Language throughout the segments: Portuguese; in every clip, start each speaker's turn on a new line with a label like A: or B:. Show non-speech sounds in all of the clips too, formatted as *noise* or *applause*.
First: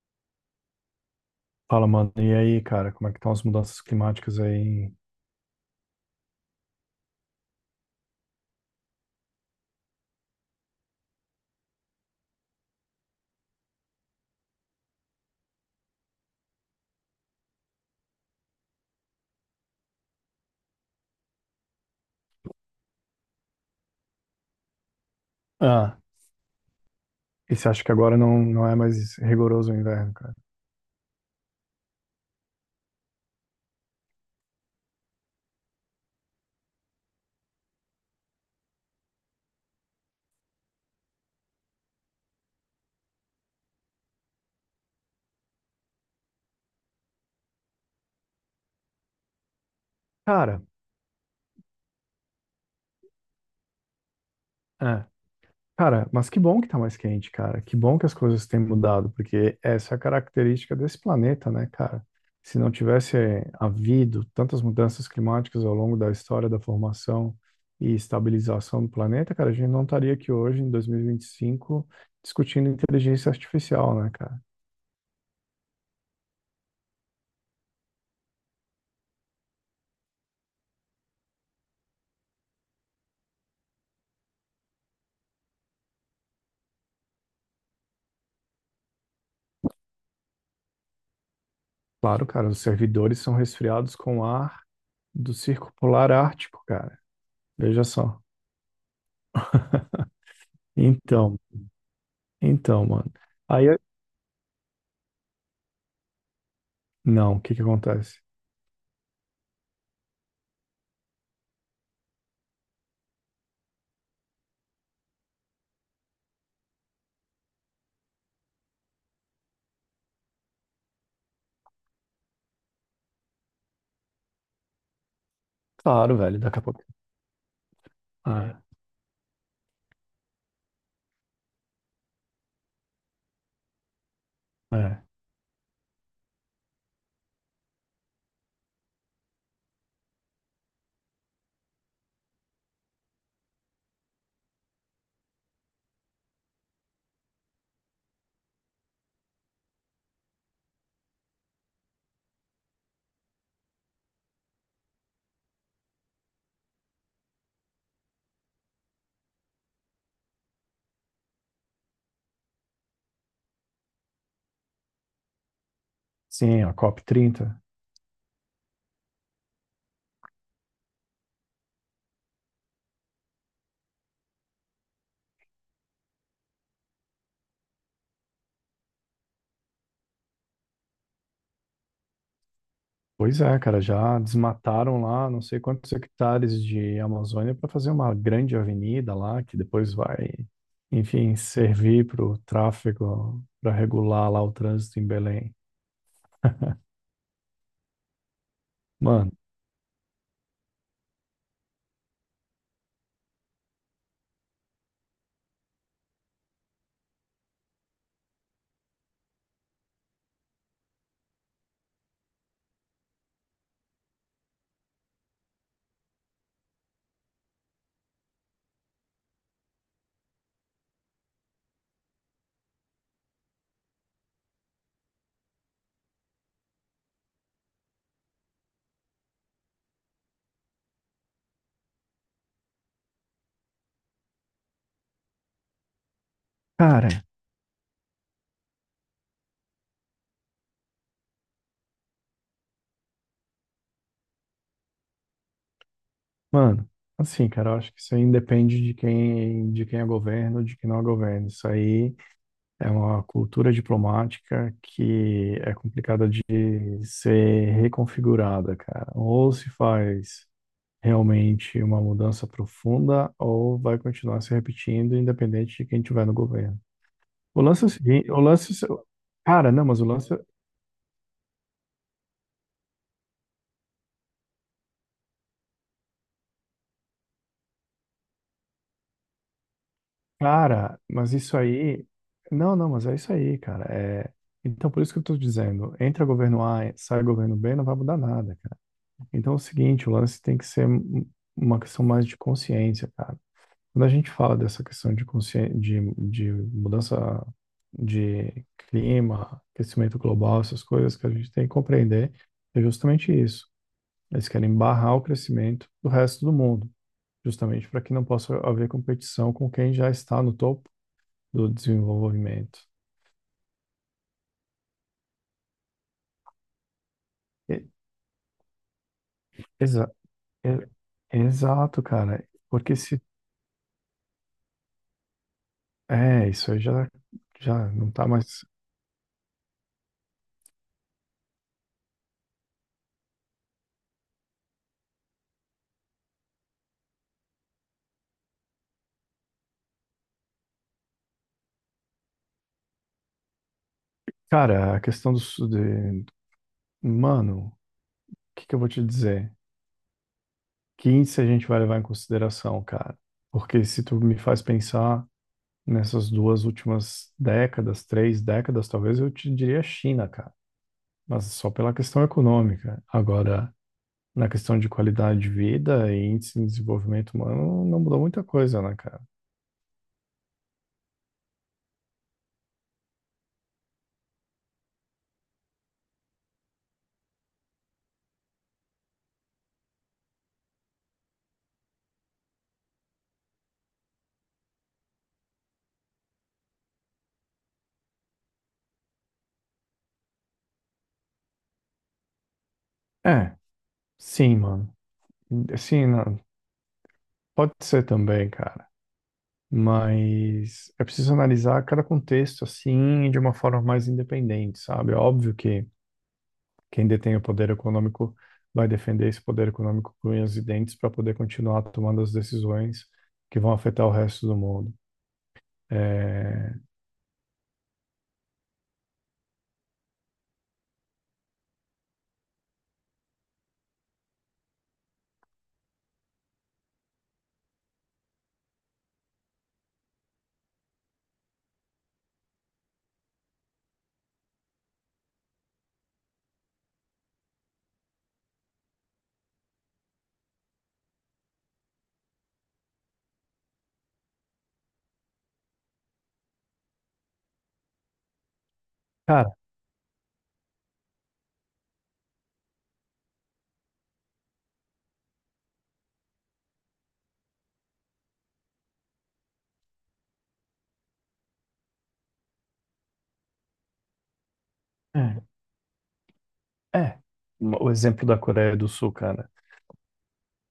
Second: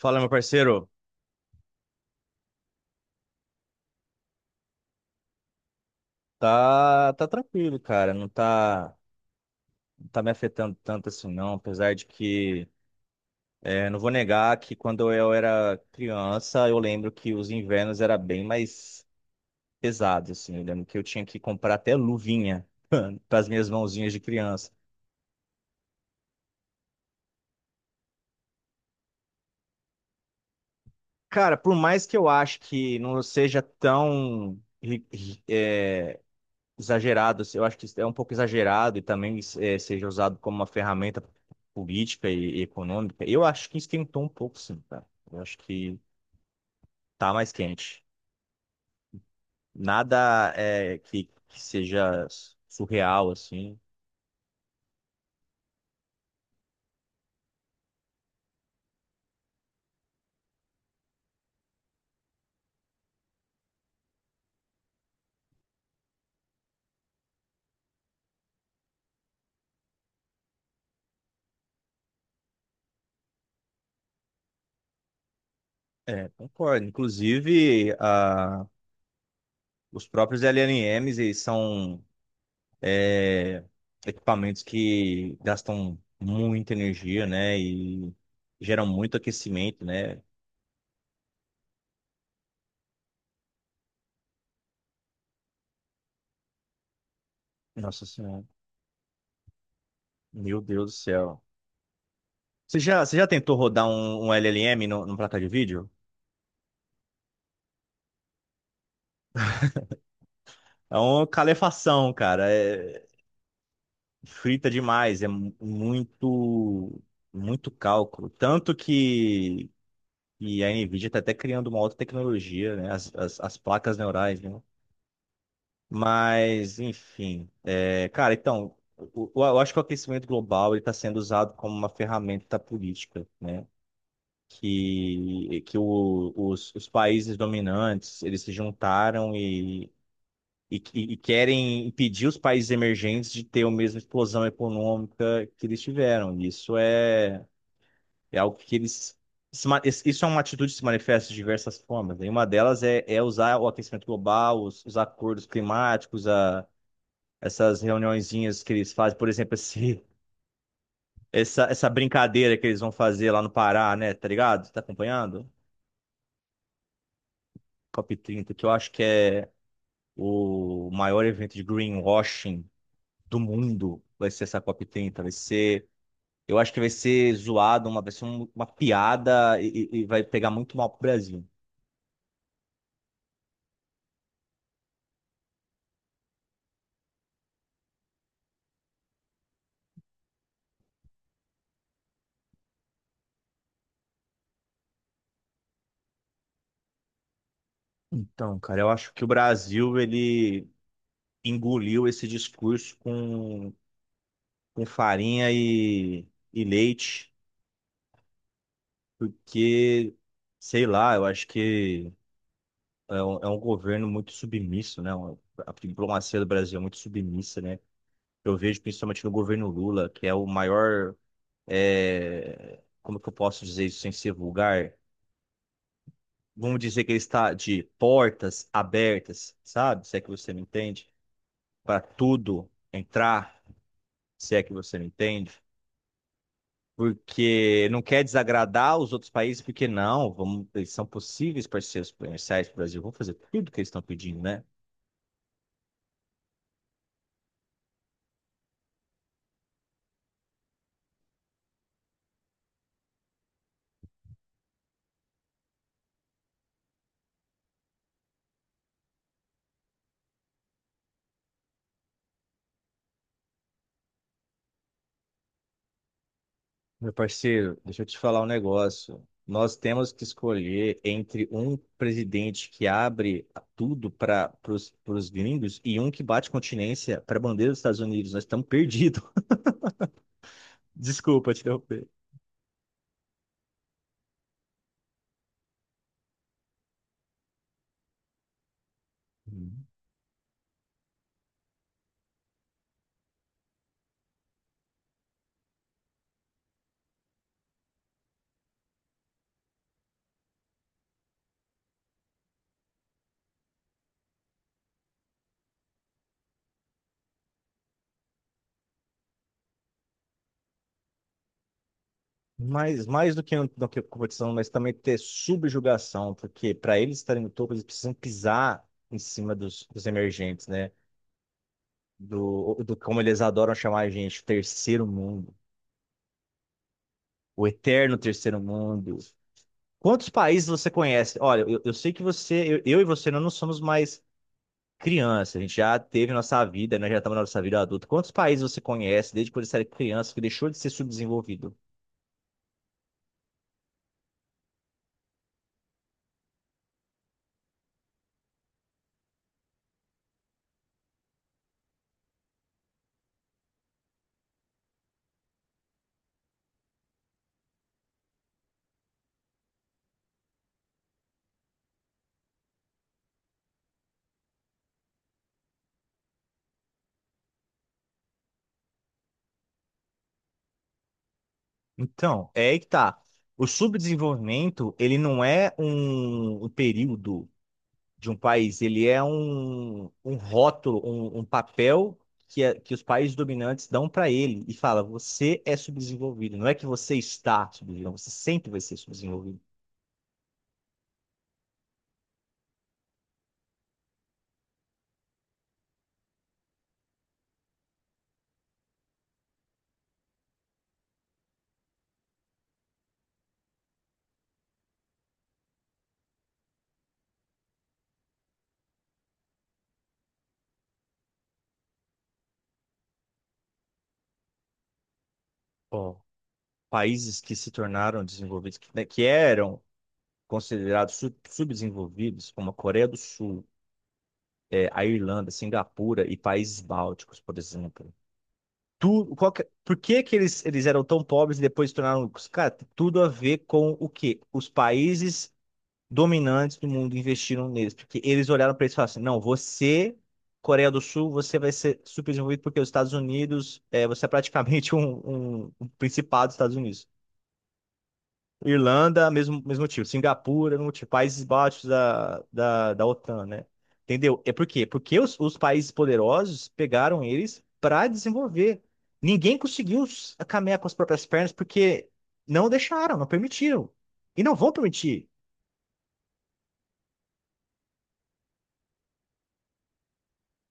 A: Fala, meu parceiro.
B: Fala, mano. E aí, cara, como é que estão as mudanças climáticas aí?
A: Tá tranquilo, cara. Não tá, não tá me afetando tanto assim, não. Apesar de que, não vou negar que quando eu era criança, eu lembro que os invernos era bem mais pesados assim. Eu lembro que eu tinha que comprar até luvinha *laughs* para as minhas mãozinhas de criança.
B: Ah, e você acha que agora não é mais rigoroso o inverno, cara?
A: Cara, por mais que eu ache que não seja tão exagerado. Assim, eu acho que isso é um pouco exagerado e também seja usado como uma ferramenta política e econômica. Eu acho que esquentou um pouco, sim, cara. Eu acho que tá mais quente. Nada
B: Cara,
A: que seja surreal, assim.
B: é. Cara, mas que bom que tá mais quente, cara. Que bom que as coisas têm mudado, porque essa é a característica desse planeta, né, cara? Se não tivesse havido tantas mudanças climáticas ao longo da história da formação e estabilização do planeta, cara, a gente não estaria aqui hoje, em 2025, discutindo inteligência artificial, né, cara?
A: É, concordo. Inclusive, os próprios LLMs, eles são eh, equipamentos que gastam muita energia, né? E geram muito aquecimento, né?
B: Claro, cara, os servidores são resfriados com ar do Circo Polar Ártico, cara. Veja
A: Nossa
B: só.
A: Senhora. Meu Deus do
B: Então,
A: céu. Você
B: então,
A: já,
B: mano.
A: você já tentou
B: Aí,
A: rodar um LLM no, numa placa de vídeo?
B: não, o que que acontece?
A: É uma calefação, cara. É frita demais. É muito cálculo. Tanto que a NVIDIA está até criando uma outra tecnologia, né? As placas neurais, né?
B: Claro, velho, daqui a
A: Mas,
B: pouco.
A: enfim. É, cara,
B: Ah,
A: então, eu acho que o aquecimento global está sendo usado como uma ferramenta política, né?
B: é.
A: Que os países dominantes, eles se juntaram e querem impedir os países emergentes de ter a mesma explosão econômica que eles tiveram. Isso é algo que eles. Se ma- es- Isso é uma atitude que se manifesta de diversas formas, né? E uma delas é usar o aquecimento global, os acordos climáticos, essas reuniõezinhas que eles fazem, por exemplo, *laughs* essa brincadeira que eles vão fazer lá no Pará, né? Tá ligado? Tá acompanhando?
B: Sim, a COP30.
A: COP30, que eu acho que é o maior evento de greenwashing do mundo, vai ser essa COP30. Vai ser. Eu acho que vai ser zoado, vai ser uma piada e vai pegar muito mal pro Brasil.
B: Pois é, cara, já desmataram lá não sei quantos hectares de Amazônia para fazer uma grande avenida lá, que depois vai, enfim, servir para o tráfego, para regular lá o trânsito em Belém.
A: Então, cara, eu acho que o
B: Mano,
A: Brasil, ele engoliu esse discurso com farinha e leite, porque, sei lá, eu acho que é um governo muito submisso, né? A diplomacia do Brasil é muito submissa, né? Eu vejo principalmente no governo Lula, que é o maior como que eu posso dizer isso sem ser vulgar? Vamos dizer que ele está de portas abertas, sabe? Se é que você me entende, para tudo entrar, se é que você me entende,
B: cara,
A: porque não quer desagradar os outros países, porque não, vamos, eles são possíveis parceiros comerciais do Brasil, vão fazer tudo que eles estão pedindo, né?
B: Mano, assim, cara, eu acho que isso aí independe de quem é governo, de quem não é governo. Isso aí é uma cultura diplomática que é complicada de ser reconfigurada, cara. Ou se faz realmente uma mudança profunda, ou vai continuar se repetindo, independente de quem tiver no governo.
A: Meu
B: O
A: parceiro,
B: lance é o
A: deixa eu te
B: seguinte, o
A: falar um
B: lance, é o-
A: negócio.
B: cara,
A: Nós
B: não, mas o
A: temos que
B: lance
A: escolher entre um presidente que abre tudo para os gringos e um que bate continência para a bandeira dos Estados Unidos. Nós estamos perdidos. *laughs*
B: Cara, mas
A: Desculpa
B: isso
A: te
B: aí.
A: interromper.
B: Não, não, mas é isso aí, cara. É... Então, por isso que eu tô dizendo: entra governo A, sai governo B, não vai mudar nada, cara. Então, é o
A: Uhum.
B: seguinte: o lance tem que ser um- uma questão mais de consciência, cara. Quando a gente fala dessa questão de consciência, de mudança de clima, aquecimento global, essas coisas que a gente tem que compreender, é justamente isso. Eles querem barrar o crescimento do resto do mundo, justamente para que não possa haver competição com quem já está no topo do desenvolvimento.
A: Mas mais do que competição, mas também ter subjugação, porque para eles estarem no topo, eles
B: E-
A: precisam pisar em cima dos
B: exa-
A: emergentes,
B: e-
A: né?
B: exato, cara.
A: Do, do
B: Porque
A: como
B: se.
A: eles adoram chamar a gente, terceiro mundo,
B: É, isso aí já,
A: o
B: já não
A: eterno
B: tá
A: terceiro
B: mais.
A: mundo. Quantos países você conhece? Olha, eu sei que você, eu e você, nós não somos mais criança, a gente já teve nossa vida, nós já estamos na nossa vida adulta. Quantos países você conhece desde quando você era criança que deixou de ser subdesenvolvido?
B: Cara, a questão do. Su- De, mano, o que que eu vou te dizer? Que índice a gente vai levar em consideração, cara? Porque se tu me faz pensar nessas duas últimas décadas, três décadas, talvez eu te diria China, cara. Mas só pela questão econômica. Agora, na questão de qualidade de vida e índice de desenvolvimento humano, não mudou muita coisa, né, cara?
A: Então, é aí que tá. O subdesenvolvimento, ele não é um período de um país, ele é um rótulo, um papel que os países dominantes dão para ele e fala, você é subdesenvolvido, não é que você está subdesenvolvido, você sempre vai ser subdesenvolvido.
B: É, sim, mano. Sim, não, pode ser também, cara. Mas é preciso analisar cada contexto assim de uma forma mais independente, sabe? É óbvio que quem detém o poder econômico vai defender esse poder econômico com unhas e dentes para poder continuar tomando as decisões que vão afetar o resto do mundo.
A: Ó,
B: É,
A: países que se tornaram desenvolvidos, que, né, que eram considerados subdesenvolvidos, como a Coreia do Sul, a Irlanda, Singapura e países bálticos, por exemplo. Tu, por que que eles eram tão pobres e depois se tornaram ricos? Cara, tem tudo a ver com o quê? Os países dominantes do mundo investiram neles, porque eles olharam para eles e falaram assim, não, você... Coreia do Sul, você vai ser subdesenvolvido porque os Estados Unidos, você é praticamente *laughs* um principado dos Estados Unidos. Irlanda,
B: Cara,
A: mesmo, mesmo motivo. Singapura, mesmo motivo. Países Baixos da OTAN, né? Entendeu? É por quê? Porque os países poderosos pegaram eles para desenvolver. Ninguém conseguiu caminhar com as próprias pernas porque não deixaram, não permitiram. E não vão permitir.
B: é, é. O exemplo da Coreia do Sul, cara.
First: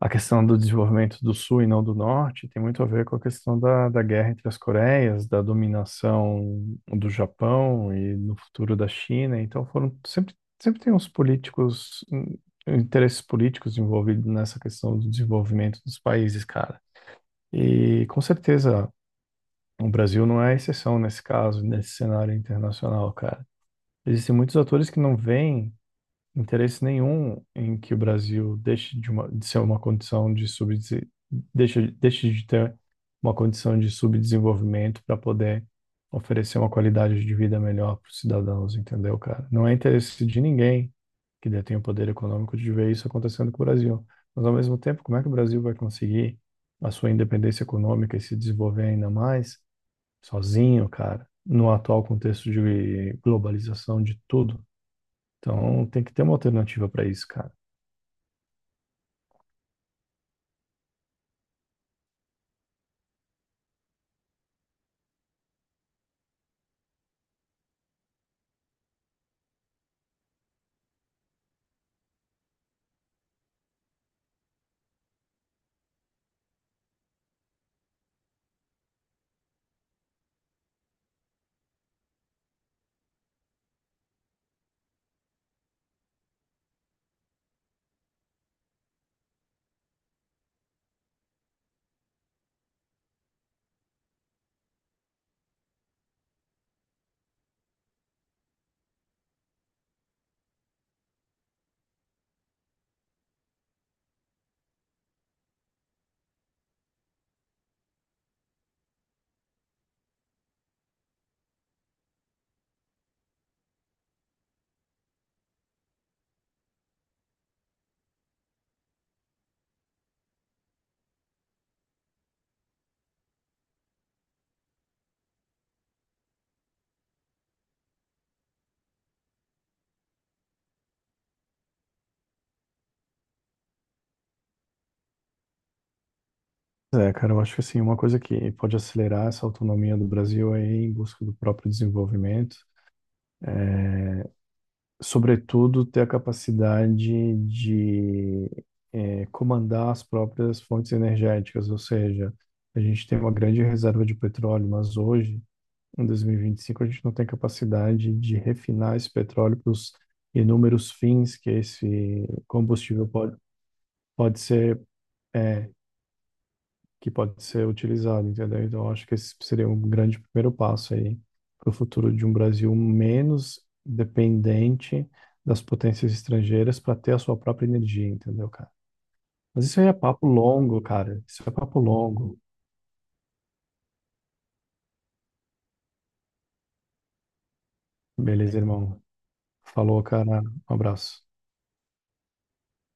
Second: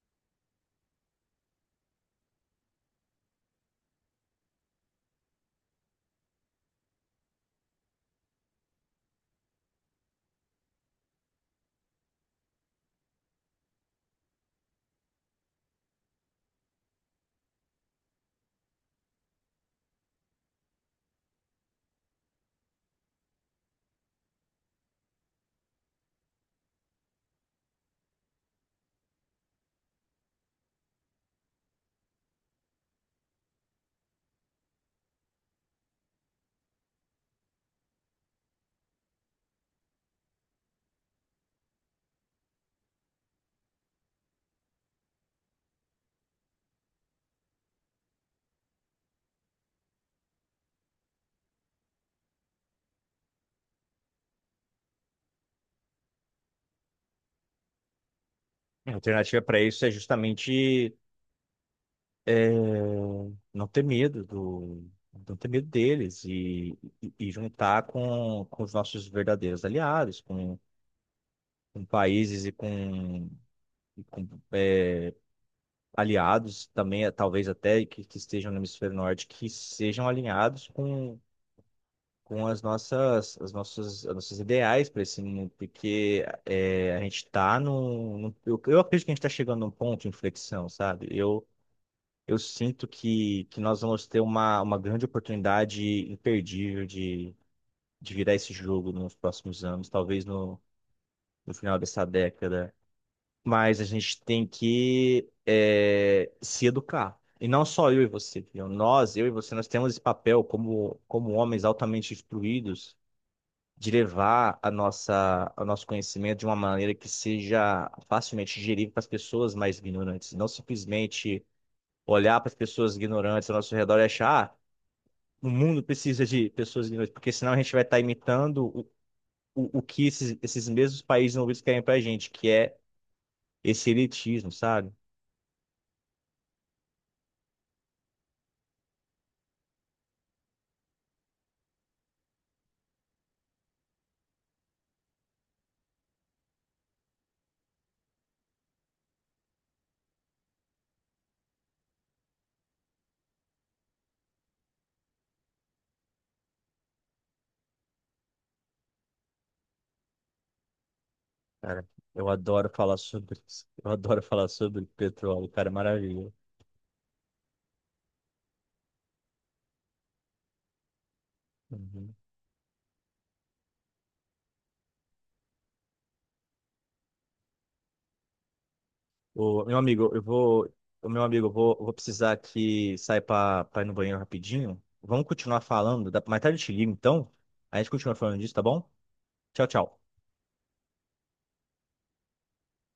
B: A questão do desenvolvimento do Sul e não do Norte tem muito a ver com a questão da guerra entre as Coreias, da dominação do Japão e no futuro da China. Então foram sempre, sempre tem uns políticos, interesses políticos envolvidos nessa questão do desenvolvimento dos países, cara. E com certeza o Brasil não é a exceção nesse caso, nesse cenário internacional, cara. Existem muitos atores que não veem interesse nenhum em que o Brasil deixe de, uma, de ser uma condição de subdese- deixe, deixe de ter uma condição de subdesenvolvimento para poder oferecer uma qualidade de vida melhor para os cidadãos, entendeu, cara? Não é interesse de ninguém que detém o poder econômico de ver isso acontecendo com o Brasil. Mas, ao mesmo tempo, como é que o Brasil vai conseguir a sua independência econômica e se desenvolver ainda mais sozinho, cara, no atual contexto de globalização de tudo? Então, tem que ter uma alternativa para isso, cara.
A: A alternativa para isso é justamente é, não ter medo não ter medo deles e juntar com os nossos verdadeiros aliados, com países e com aliados também, talvez até que estejam no hemisfério norte, que sejam alinhados com, com as nossas ideais para esse mundo, porque a gente está eu acredito que a gente está chegando num ponto de inflexão, sabe? Eu sinto que nós vamos ter uma grande oportunidade imperdível de virar esse jogo nos próximos anos, talvez no final dessa década. Mas a gente tem que se educar. E não só eu e você, entendeu? Nós, eu e você, nós temos esse papel como, como homens altamente instruídos de levar a nossa, o nosso conhecimento de uma maneira que seja facilmente digerível para as pessoas mais ignorantes. Não simplesmente olhar para as pessoas ignorantes ao nosso redor e achar, ah, o mundo precisa de pessoas ignorantes, porque senão a gente vai estar imitando o que esses, esses mesmos países envolvidos querem para a gente, que é esse elitismo, sabe?
B: É, cara, eu acho que assim, uma coisa que pode acelerar essa autonomia do Brasil é ir em busca do próprio desenvolvimento, sobretudo ter a capacidade de comandar as próprias fontes energéticas, ou seja, a gente tem uma grande reserva de petróleo, mas hoje, em 2025, a gente não tem capacidade de refinar esse petróleo para os inúmeros fins que
A: Cara,
B: esse
A: eu adoro falar
B: combustível
A: sobre isso. Eu adoro
B: pode
A: falar
B: ser
A: sobre petróleo, cara,
B: eh,
A: é maravilha.
B: que pode ser utilizado, entendeu? Então, eu acho que esse seria um grande primeiro passo aí para o
A: Uhum.
B: futuro de um Brasil menos dependente das potências estrangeiras para ter a sua própria energia, entendeu, cara?
A: O
B: Mas
A: meu
B: isso aí é
A: amigo, eu
B: papo
A: vou,
B: longo,
A: o meu
B: cara. Isso
A: amigo,
B: é papo
A: eu vou precisar
B: longo.
A: que sair para ir no banheiro rapidinho. Vamos continuar falando, mais tarde eu te ligo, então. A gente continua falando disso,
B: Beleza,
A: tá bom?
B: irmão.
A: Tchau, tchau.
B: Falou, cara. Um abraço.